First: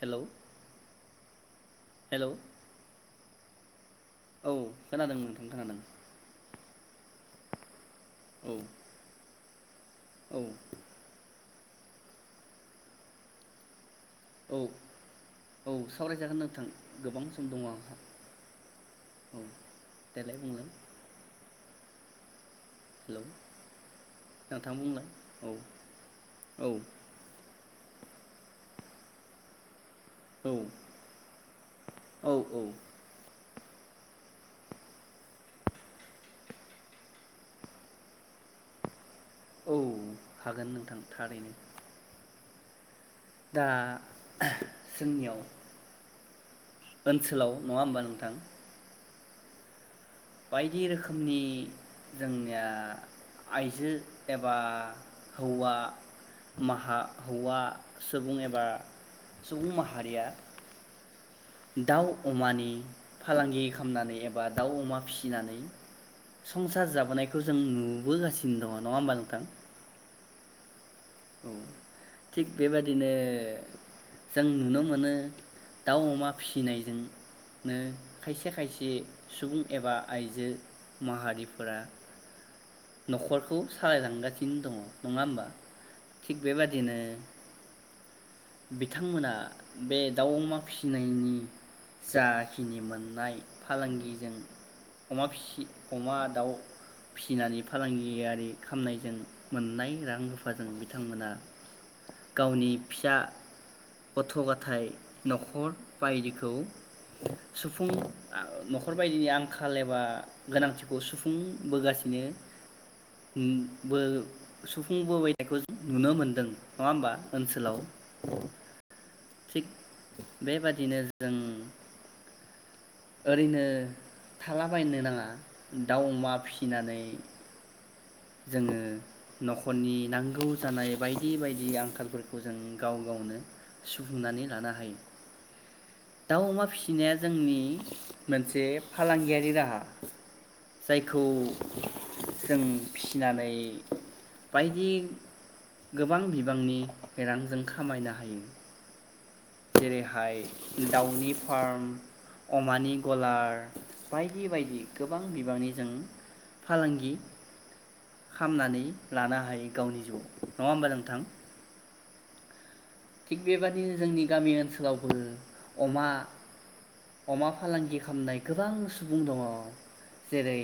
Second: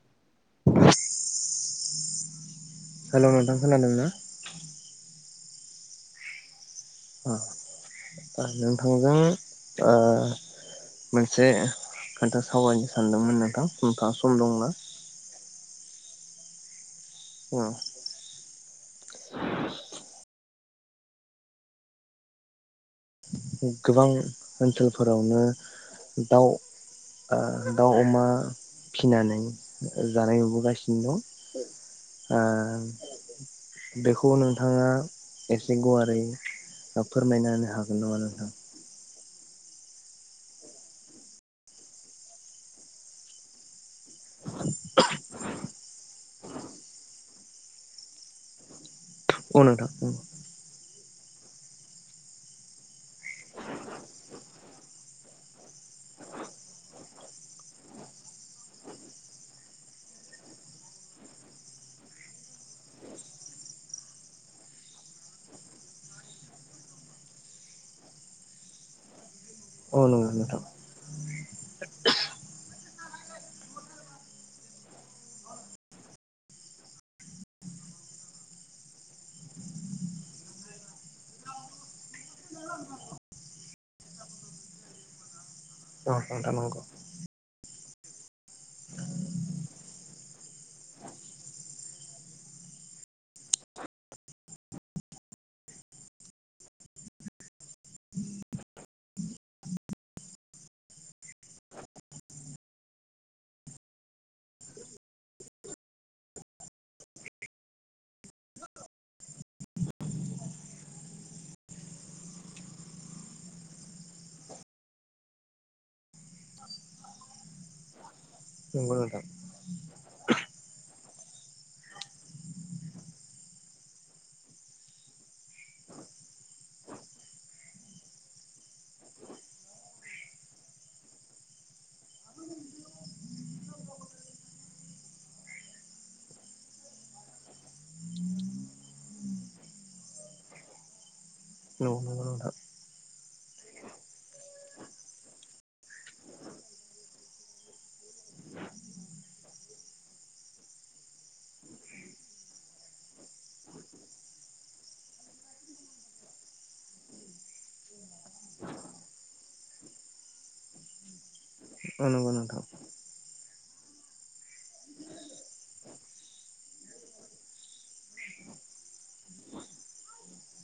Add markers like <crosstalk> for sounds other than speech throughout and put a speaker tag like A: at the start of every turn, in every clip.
A: Hello. Hello.
B: Hello नोंथां खोनादों ना?
A: ओं खोनादों
B: औ नोंथांजों ओ
A: औ
B: मोनसे खोन्था सावरायनो सानदोंमोन नोंथां। नोंथाङा सम
A: औ
B: दंना?
A: औ सावरायजागोन नोंथां। गोबां सम दङ आंहा। औ देलाय बुंलाय हेलौ
B: गोबां
A: नोंथां बुंलाय
B: ओनसोलफोरावनो
A: औ
B: दाउ
A: औ
B: ओ दाउ अमा फिसिनानै जानाय
A: औ
B: नुबोगासिनो
A: औ
B: दं आ
A: औ
B: बेखौ नोंथाङा एसे गुवारै फोरमायना होनो हागोन नामा नों? थां
A: औ हागोन नोंथां थारैनो दा जोंनियाव ओनसोलाव नङा होमबा नोंथां?
B: औ नोंथां औ
A: बायदि रोखोमनि जोंनिया आइजो एबा हौवा माहा हौवा सुबुं एबा सुबुं माहारिया दाउ अमानि फालांगि खामनानै एबा दाउ अमा फिसिनानै संसार जाबोनायखौ जों नुबोगासिनो दङ नङा होमबा नोंथां?
B: औ नंगौ नोंथां
A: औ थिग बेबादिनो जों नुनो मोनो दाउ अमा फिसिनायजों नो खायसे खायसे सुबुं एबा आइजो माहारिफोरा नखरखौ सालायलांगासिनो दङ नङा होमबा?
B: औ
A: थिग
B: नोंथां नंगौ
A: बेबादिनो बिथांमोना बे दाउ अमा फिसिनायनि जाखिनि मोननाय फालांगिजों अमा फिसि अमा दाउ फिसिनानै फालांगियारि खामनायजों मोननाय रां रुफाजों बिथांमोना गावनि फिसा गथ गाथाय नखर बायदिखौ सुफुं आ अ नखर बायदिनि आंखाल एबा गोनांथिखौ सुफुंबोगासिनो ओम बो सुफुंबोबाय थानायखौ नुनो मोनदों नङा होमबा ओनसोलाव। <inaudible>
B: नंगौ नोंथां।
A: थिग बेबादिनो जों ओरैनो थालाबायनो नाङा दाउ अमा फिसिनानै जोङो नखरनि नांगौ जानाय बायदि बायदि आंखालफोरखौ जों गाव गावनो सुफुंनानै लानो हायो। दाउ अमा फिसिनाया जोंनि मोनसे फालांगियारि राहा जाय
B: औ नंगौ नोंथां
A: फिसिनानै बायदि गोबां बिबांनि रां जों खामायनो हायो। जेरैहाय दाउनि फार्म, अमानि गलार बायदि बायदि गोबां बिबांनि जों फालांगि खामनानै लानो हायो गावनि जिउआव। नङा होमबा नोंथां?
B: औ नोंगौ नोंथां
A: थिग बेबादिनो जोंनि गामि ओनसोलावबो अमा अमा फालांगि खामनाय गोबां सुबुं दङ। जेरै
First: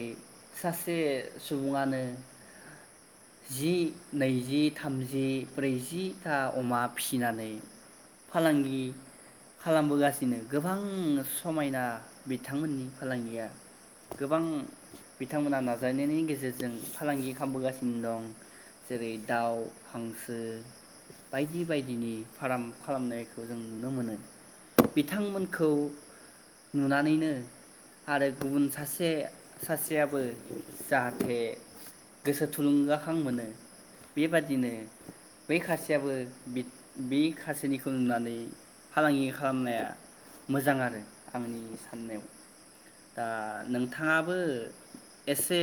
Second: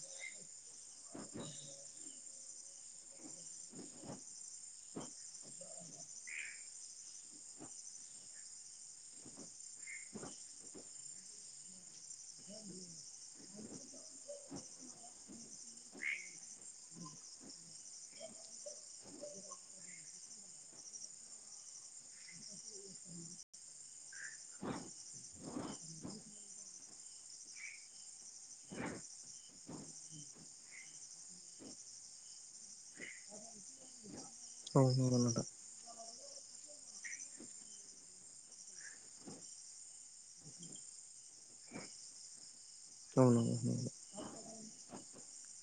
A: सासे सुबुङानो जि, नैजि, थामजि, ब्रैजि था, अमा फिसिनानै फालांगि खालामबोगासिनो गोबां समायना बिथांमोननि फालांगिया गोबां बिथांमोना नाजानायनायनि गेजेरजों फालांगि खामबोगासिनो दं जेरै दाउ हांसो बायदि बाय दिनि फाराम खालामनायखौ जों नुनो मोनो। बिथांमोनखौ नुनानैनो आरो गुबुन सासे सासेयाबो जाहाथे गोसो थुलुंगाखां मोनो बेबादिनो
B: औ नंगौ नोंथां औ नंगौ नोंथां
A: बै खा जेबो बिद बि खासेनिखौ नुनानै फालांगि खालामनाया मोजां आरो आंनि साननायाव। दा
B: औ नंगौ
A: नोंथांङाबो एसे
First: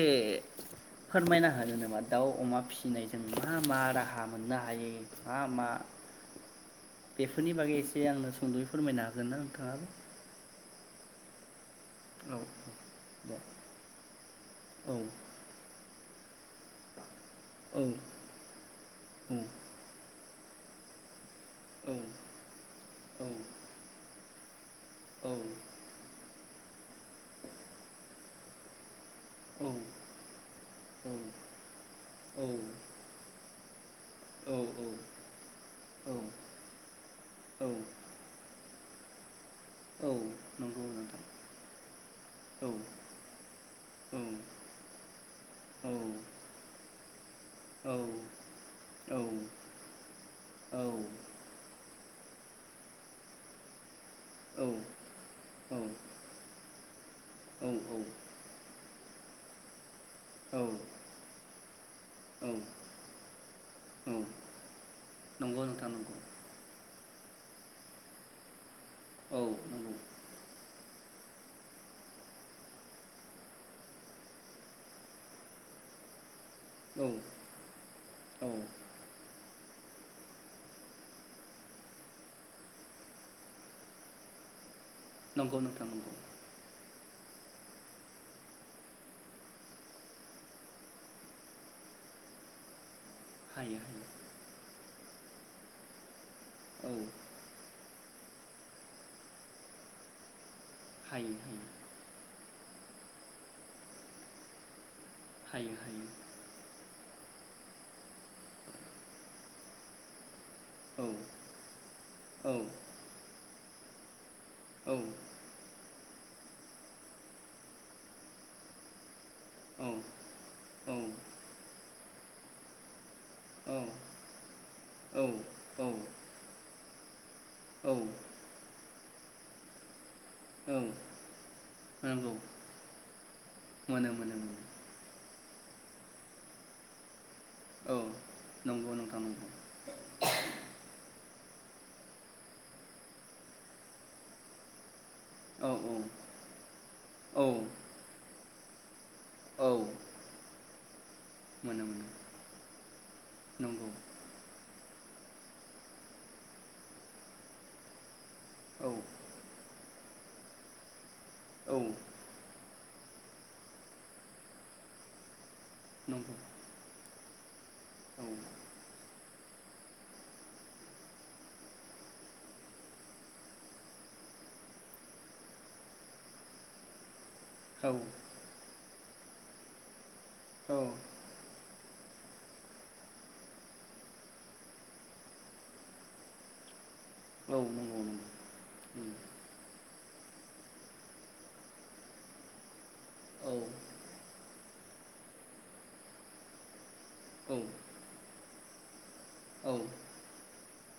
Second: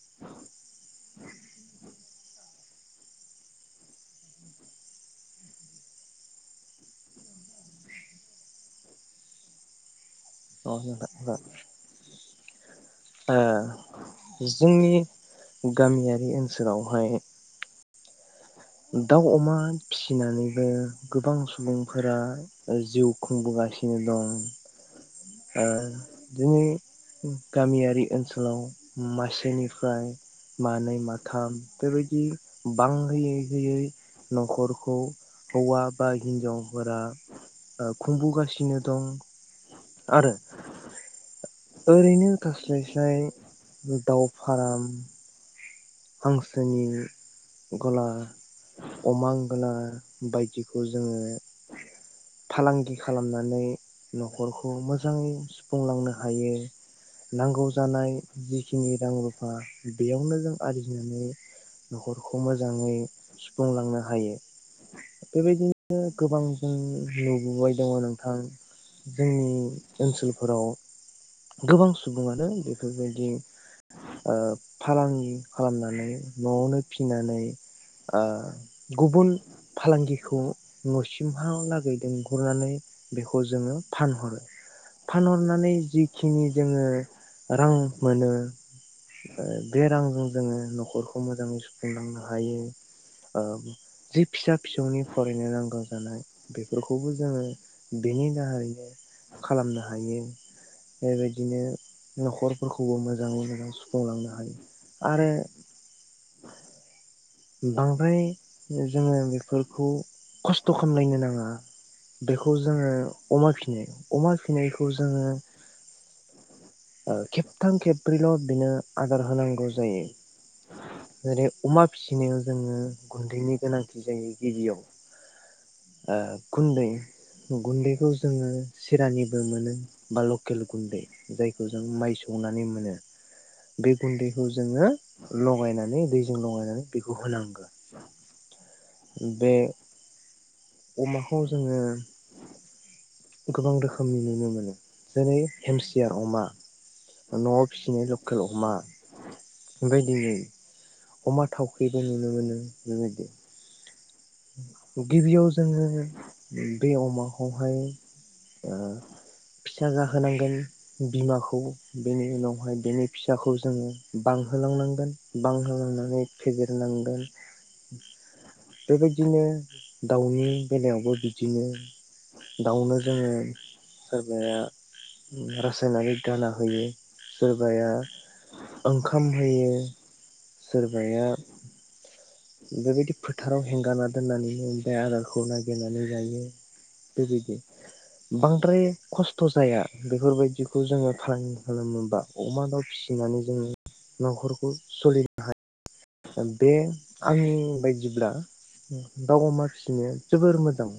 A: फोरमायना होनो नामा दाउ अमा फिसिनायजों मा मा राहा मोननो हायो मा मा बेफोरनि बागै एसे आंनो सुंदयै फोरमायनो हागोन ना नोंथांङाबो?
B: अ <unintelligible> जागोन
A: औ दे
B: ओ जोंनि गामिया ओनसोलावहाय
A: औ
B: दाउ अमा फिसिनानै ओ गोबां सुबुंफोरा जिउ खुंबोगासिनो दं ओ जोंनि गामियारि ओनसोलाव मासेनिफ्राय मानै माथाम बेबायदि बांहोयो बेयै न'खरखौ हौवा बा हिन्जावफोरा ओ खुंबोगासिनो दं
A: औ
B: आरो
A: नंगौ नोंथां।
B: ओरैनो थास्लाय स्लाय दाउ फाराम हांसोनि ग'ला अमा
A: औ
B: गला बायदिखौ जोङो फालांगि खालामनानै न'खरखौ मोजांङै सुफुंलांनो हायो नांगौ जानाय जिखिनि रां रुफा बेयाव आरजिनानै न'खरखौ मोजाङै सुफुंलांनो हायो
A: नंगौ नोंथां
B: बेबायदिनो गोबां जों नुबोबाय दङ नोंथां
A: औ
B: जोंनि ओनसोलफोराव गोबां सुबुङानो बेफोरबायदि ओ फालां खालामनानै न'आवनो
A: औ
B: फिनानै ओ
A: औ नंगौ नोंथां नंगौ औ नंगौ औ
B: गुबुन फालांगिखौ न'सिमहालागै लिंहरनानै बेखौ जोंङो फानहरो।
A: नंगौ
B: फानहरनानै
A: नोंथां नंगौ
B: जिखिनि जोङो रां मोनो ओ बे रांजों जोंङो न'खरखौ मोजाङै सुफुंलांनो हायो ओ
A: हायो हायो
B: जि फिसा फिसौनि फरायनो नांगौ जानाय
A: औ
B: बेफोरखौबो जोङो बेनि दाहारैनो खालामनो हायो
A: हायो
B: बेबायदिनो
A: हायो
B: नखर फोरखौबो मोजाङै मोजां सुफुंलांनो हायो आरो
A: हायो हायो।
B: बांद्राय जोङो बेफोरखौ खस्थ स्थ'
A: औ
B: खालामलायनो नाङा
A: औ
B: बेखौ जोङो अमा फिसिनाय अमा फि फिनायखौ
A: औ
B: जोङो ओ खेबथाम खेब्रैल बिनो आदार होनांगौ
A: औ
B: जायो। जेरै अमा फिसिनायाव जोङो गुन्दैनि
A: औ
B: गोनांथि जायो गिबियाव
A: औ औ
B: ओ गुन्दै
A: औ
B: गुन्दैखौ जोङो सिरानि बो मोनो बा लकेल
A: औ
B: गुन्दै जाय माइ
A: नंगौ
B: सौनानै मोनो बे
A: मोनो मोनो
B: गुन्दैखौ
A: मोनो
B: जोङो ल गायनानै दैजों लगायनानै बेखौ होनांगोन।
A: औ नंगौ नोंथां नंगौ।
B: अमाखौ जोङो गोबां रोखोमनि नुनो मोनो जेरै
A: औ
B: हेमसिया अमा
A: औ
B: न'आव फिसिनाय लकेल अमा
A: औ
B: बेबायदिनो अमा थावख्रिबो नुनो मोनो बेबायदि
A: नंगौ
B: गिबियाव जोङो बे अमाखौहाय ओ
A: औ
B: फिसा जाहोनांगोन बिमाखौ
A: औ
B: बेनि उनावहाय बिनि फिसाखौ जोङो बांहोलांनांगोन बांहोलांनानै
A: नंगौ
B: फेदेरनांगोन
A: औ
B: बिदिनो दाउनि बेलायावबो बिदिनो दाउनो जोङो सोरबाया रासायनारिक दाना होयो। सोरबाया
A: औ
B: ओंखाम होयो
A: औ
B: सोरबाया <inaudible> बेबायदि फोथाराव हेंगारना दोननानैनो ओमफाय आदारखौ नागिरनानै जायो। बुजिदो
A: नंगौ नंगौ
B: बांद्राय खस्थजाया बेफोरबायदिखौ जोङो फालांगि खालामोबा अमा दाउ फिसिनानै
A: औ
B: जोङो नखरखौ सलिनो हायो बे आंनि
A: औ
B: बायदिब्ला उम दाव अमा
A: औ
B: फिसिनाया जोबोर मोज औ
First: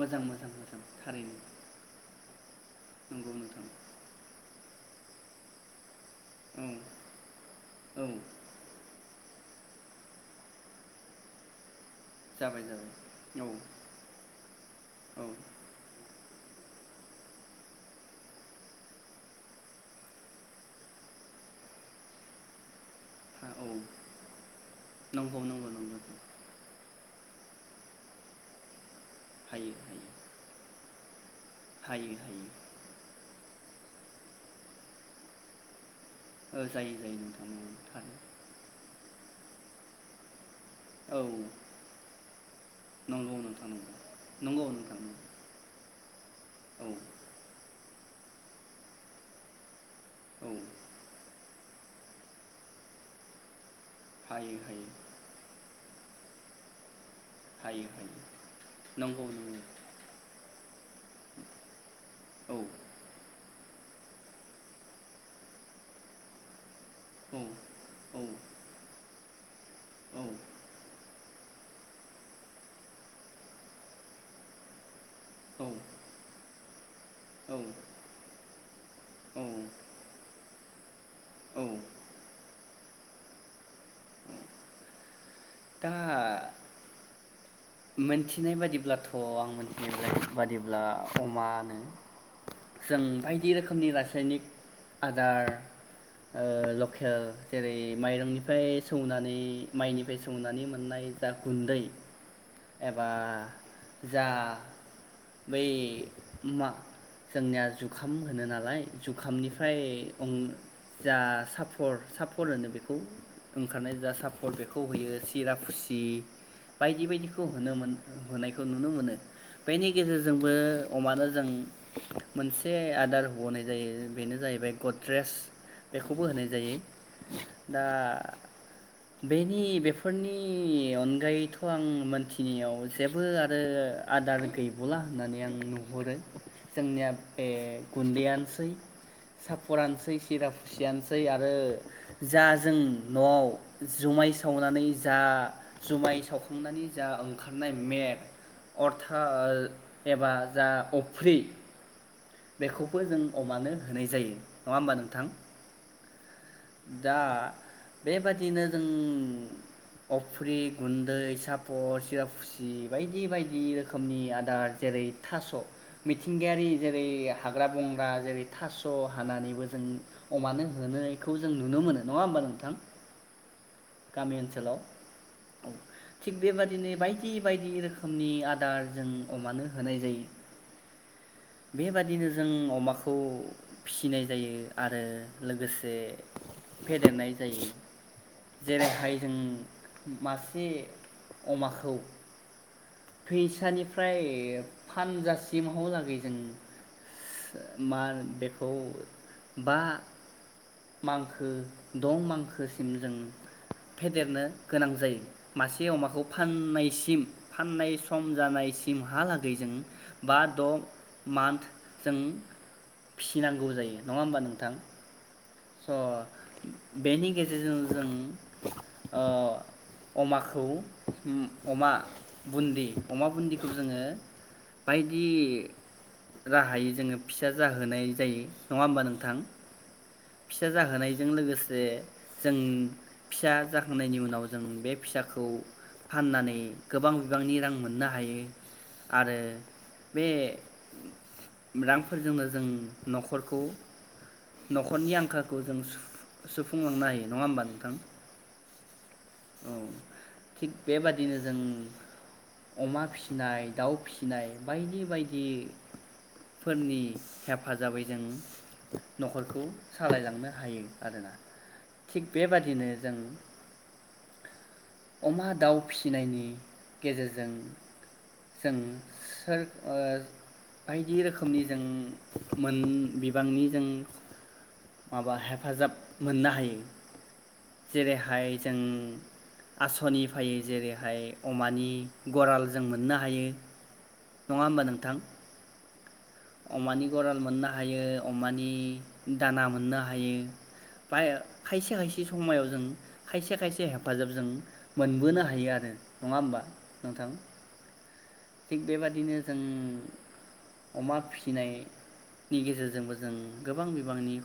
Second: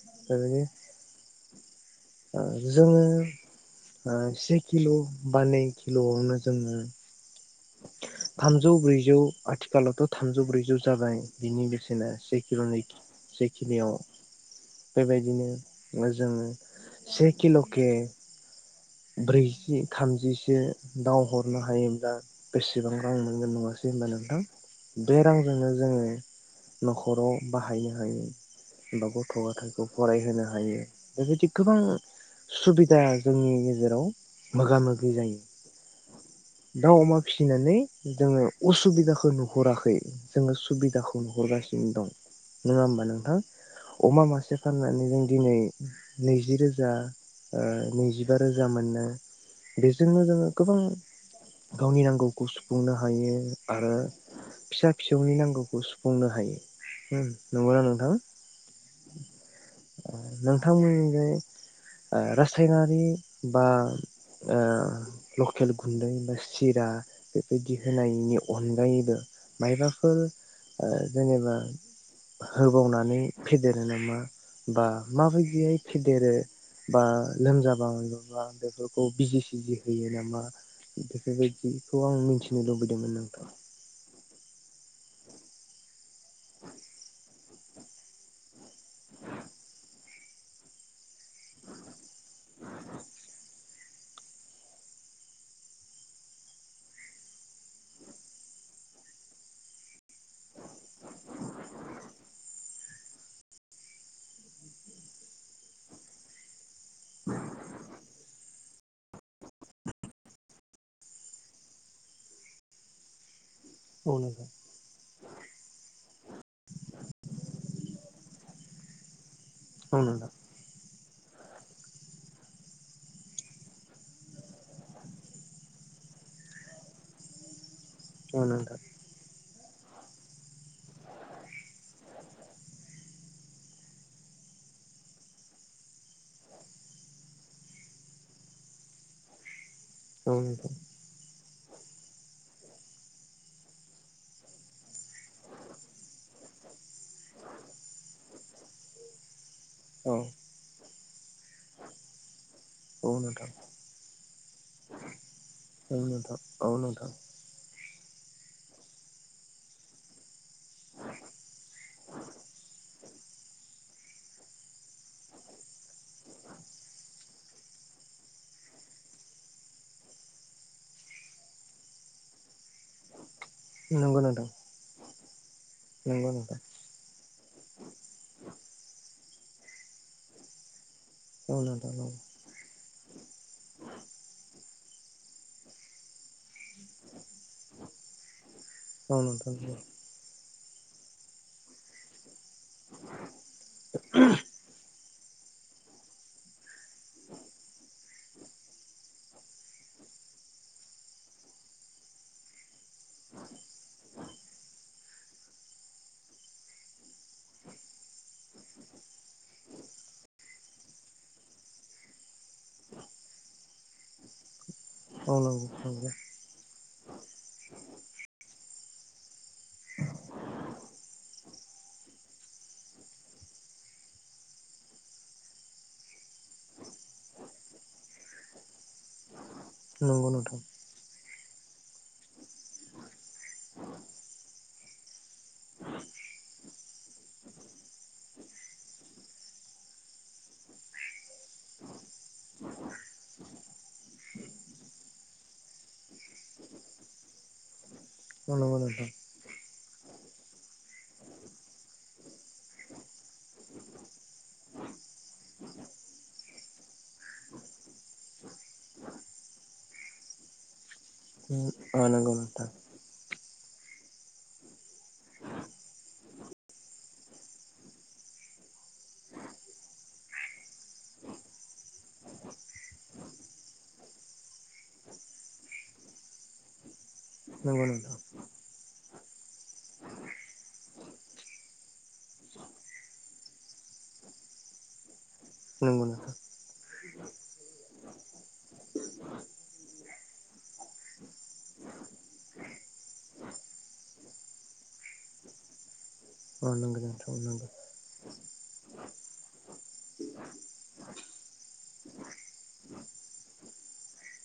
A: मोजां मोजां थारैनो
B: ओं जोङो
A: नंगौ नोंथां
B: ओ से किल बा नै कि लआवनो
A: औ
B: जोङो
A: औ
B: थामजौ ब्रै जौ आथिखालावथ थामजौ ब्रैजौ जाबाय बिनि बेसे बेसेना से किल
A: जाबाय
B: नै कि
A: जाबाय औ
B: बेखिनियाव
A: औ
B: बेबायदिनो मोज जोङो से किल के ब्रैजि थामजिसो दाव हरनो हायोब्ला बेसेबां रां
A: हा
B: मोनगोन
A: औ
B: नङासै होनबा नोंथां बे
A: नंगौ
B: रांजोंनो
A: नंगौ
B: जोङो
A: नंगौ
B: न'खराव बाहायनो हायो उमबाब ग अ आ
A: हायो
B: थाखो
A: हायो
B: फरायहोनो हायो। बेहे थिक गोबां
A: हायो हायो
B: सुबिदा जोंनि गेज जेराव मोगा मोगि जायो।
A: जायो
B: दाउ,
A: जायो
B: अमा
A: नोंथां
B: फिसिनानै
A: थारैनो
B: जोङो उसुबिदाख खौ नुहराखै जोङो सु
A: औ
B: सुबिदाखौ नुहरगासिनो दं नङा होमबा नोंथां अमा मासे
A: नंगौ नंगौ नोंथां
B: फाननानै जों
A: नंगौ
B: दिनै नैजि रोजा
A: औ
B: ओ नैजिबा द रोजा मोननो बेज बे जोंनो जोङो
A: औ
B: गोबां गावनि नांगौखौ सुफुंनो हायो आरो
A: हायो हायो
B: फिसा फिसौनि नांगौखौ बुंनो हायो ओम नंगौना
A: हायो
B: नोंथां?
A: हायो नंगौ नंगौ
B: ओ नों थांमोननि बे ओ
A: औ
B: रासायनारि बा ओ लकेल गुन्दै बा सिरा
A: औ
B: बेबायदि
A: औ
B: होनायनि अनगायैबो मायबाफोर ओ जेनेबा होबावनानै फेदेरो नामा बा
A: औ
B: माबायदिहाय फेदेरो बा
A: औ
B: लोमजाबा बा बेफोरखौ
A: औ
B: बिजि सिजि होयो ना नामा
A: औ
B: बेफोरबायदिखौ आं मिथि नो लुबैदोंमोन नोंथां
A: दा
B: <unintelligible>
A: मोनथिनाय बादि ब्लाथ' आं मोनथिनाय बादिब्ला अमानो जों बायदि रोखोम खोमनि रासायनिक आदार ओ लकेल जेरै- माइरंनिफ्राय सौनानै माइनिफ्राय सौ सौनानै मोननाय जा गुन्दै एबा जा बै मा जोंनिया जुखाम होनो नालाय जुखामनिफ्राय ओं जा साफर साफर होनो बेखौ ओंखारनाय जा
B: औ नोंथां
A: सापर्ट बेखौ होयो। थिराफुसि बायदि बायदिखौ होनो मोन होनायखौ नुनो मोनो। बेनि
B: औ नोंथां
A: गेजेरजोंबो अमानो जों मोनसे आदार हनाय जायो बेनो जाहैबाय गद्रेस बेखौबो होनाय जायो। दा
B: औ नोंथां
A: बे नि बे फोरनि अनगायैथ' आं मोनथिनायाव जेबो आरो आदार गैबावला होननानै आं नुहुरो जोंनिया बे गुन्दैयानोसै साब फरानोसै
B: औ
A: सिरा
B: नोंथां
A: खुसियानोसै आरो आरो जा जों न'आव जुमाय सावनानै जा जुमाय सावखांनानै जा ओंखारनाय मेप। अर्था।
B: औ
A: एबा जा। फ्रि। बेखौबो
B: औ
A: जों
B: नोंथां
A: अमानो होनाय जायो नङा होमबा नोंथां।
B: औ नोंथां औ नोंथां।
A: दा बेबादिनो जों अफ्रि गुन्दै सापर सिरापुसि बायदि बायदि रोखोमनि आदार जेरै थास मिथिंगायारि जेरै हाग्रा बंग्रा जेरै थास हानानैबो जों अमानो होनो। खौ जों नुनो मोनो नङा होमबा नोंथां।
B: नंगौ
A: गामि
B: नोंथां
A: ओनसोलाव औ
B: नंगौ
A: थिग
B: नोंथां
A: बेबादिनो बायदि बायदि रोखोमनि आदार जों। अमानो होनाय जायो।
B: औ नोंथां
A: बेबादिनो
B: औ
A: जों अमाखौ फिसिनाय जायो। आरो लोगोसे। फेदेरनाय जायो जेरैहाय
B: औ
A: जों
B: नोंथां
A: मास। बे अमाखौ। फैसानिफ्राय फानजा टिमावलागै जों मा बेखौ बा। मांखो दं मांखो। सिम जों फेदेरनो गोनां जायो। मासे अमाखौ फाननायसिम फाननाय सम जानायसिम हा लागै दैजों बा। द मान्थ जों फिसिनांगौ जायो नङा होमबा नोंथां
B: औ नंगौ
A: स बेनि गेजेरजों जों। ओ अमाखौ। अमा बुन्दि अमा बुन्दिखौ जोङो बायदि राहायै जोङो फिसा जाहोनाय जायो। नङा होमबा नोंथां।
B: नंगौ नंगौ नोंथां
A: फिसा जाहोनाय। जों लोगोसे जों। फिसा जाखांनायनि उनाव जों बे। फिसाखौ फाननानै गोबां बिबांनि रां मोननो हायो आरो बे रांफोरजोंनो जों न'खरखौ नख'रनि आंखालखौ जों सुफुंलांनो हायो नङा होमबा नोंथां?
B: नंगौ नोंथां।
A: औ थिग बेबादिनो जों अमा फि नाय दाउ फिसिनाय बायदि बायदि। फोरनि हेफाजाबै जों नखरखौ सालायलांनो हायो। आरोना थिग
B: नंगौ नोंथां
A: बेबादिनो जों अमा दाउ फिसिनायनि गेजेरजों जों सोर ओ बायदि रोखोमनि जों मोन बिबांनि जों माबा हेफाजाब मोननो हायो।
B: नंगौ नोंथां
A: जेरैहाय जों आसनि फायो जेरैहाय अमानि गराल जों मोननो हायो। नङा होमबा नोंथां?
B: नोंगौ नों थां।
A: अमानि गराल मोननो हायो अमानि दाना मोननो हाय। हायो। बाय खायसे खायसे समायाव जों खायसे खायसे हेफाजाब ज जों मोनबोनो हायो आरो नङा होमबा
B: नंगौ
A: नोंथां
B: नंगौ
A: थिग बेबादिनो जों अमा फिसिनायनि गेजेरजोंबो जों गोबां बिबांनि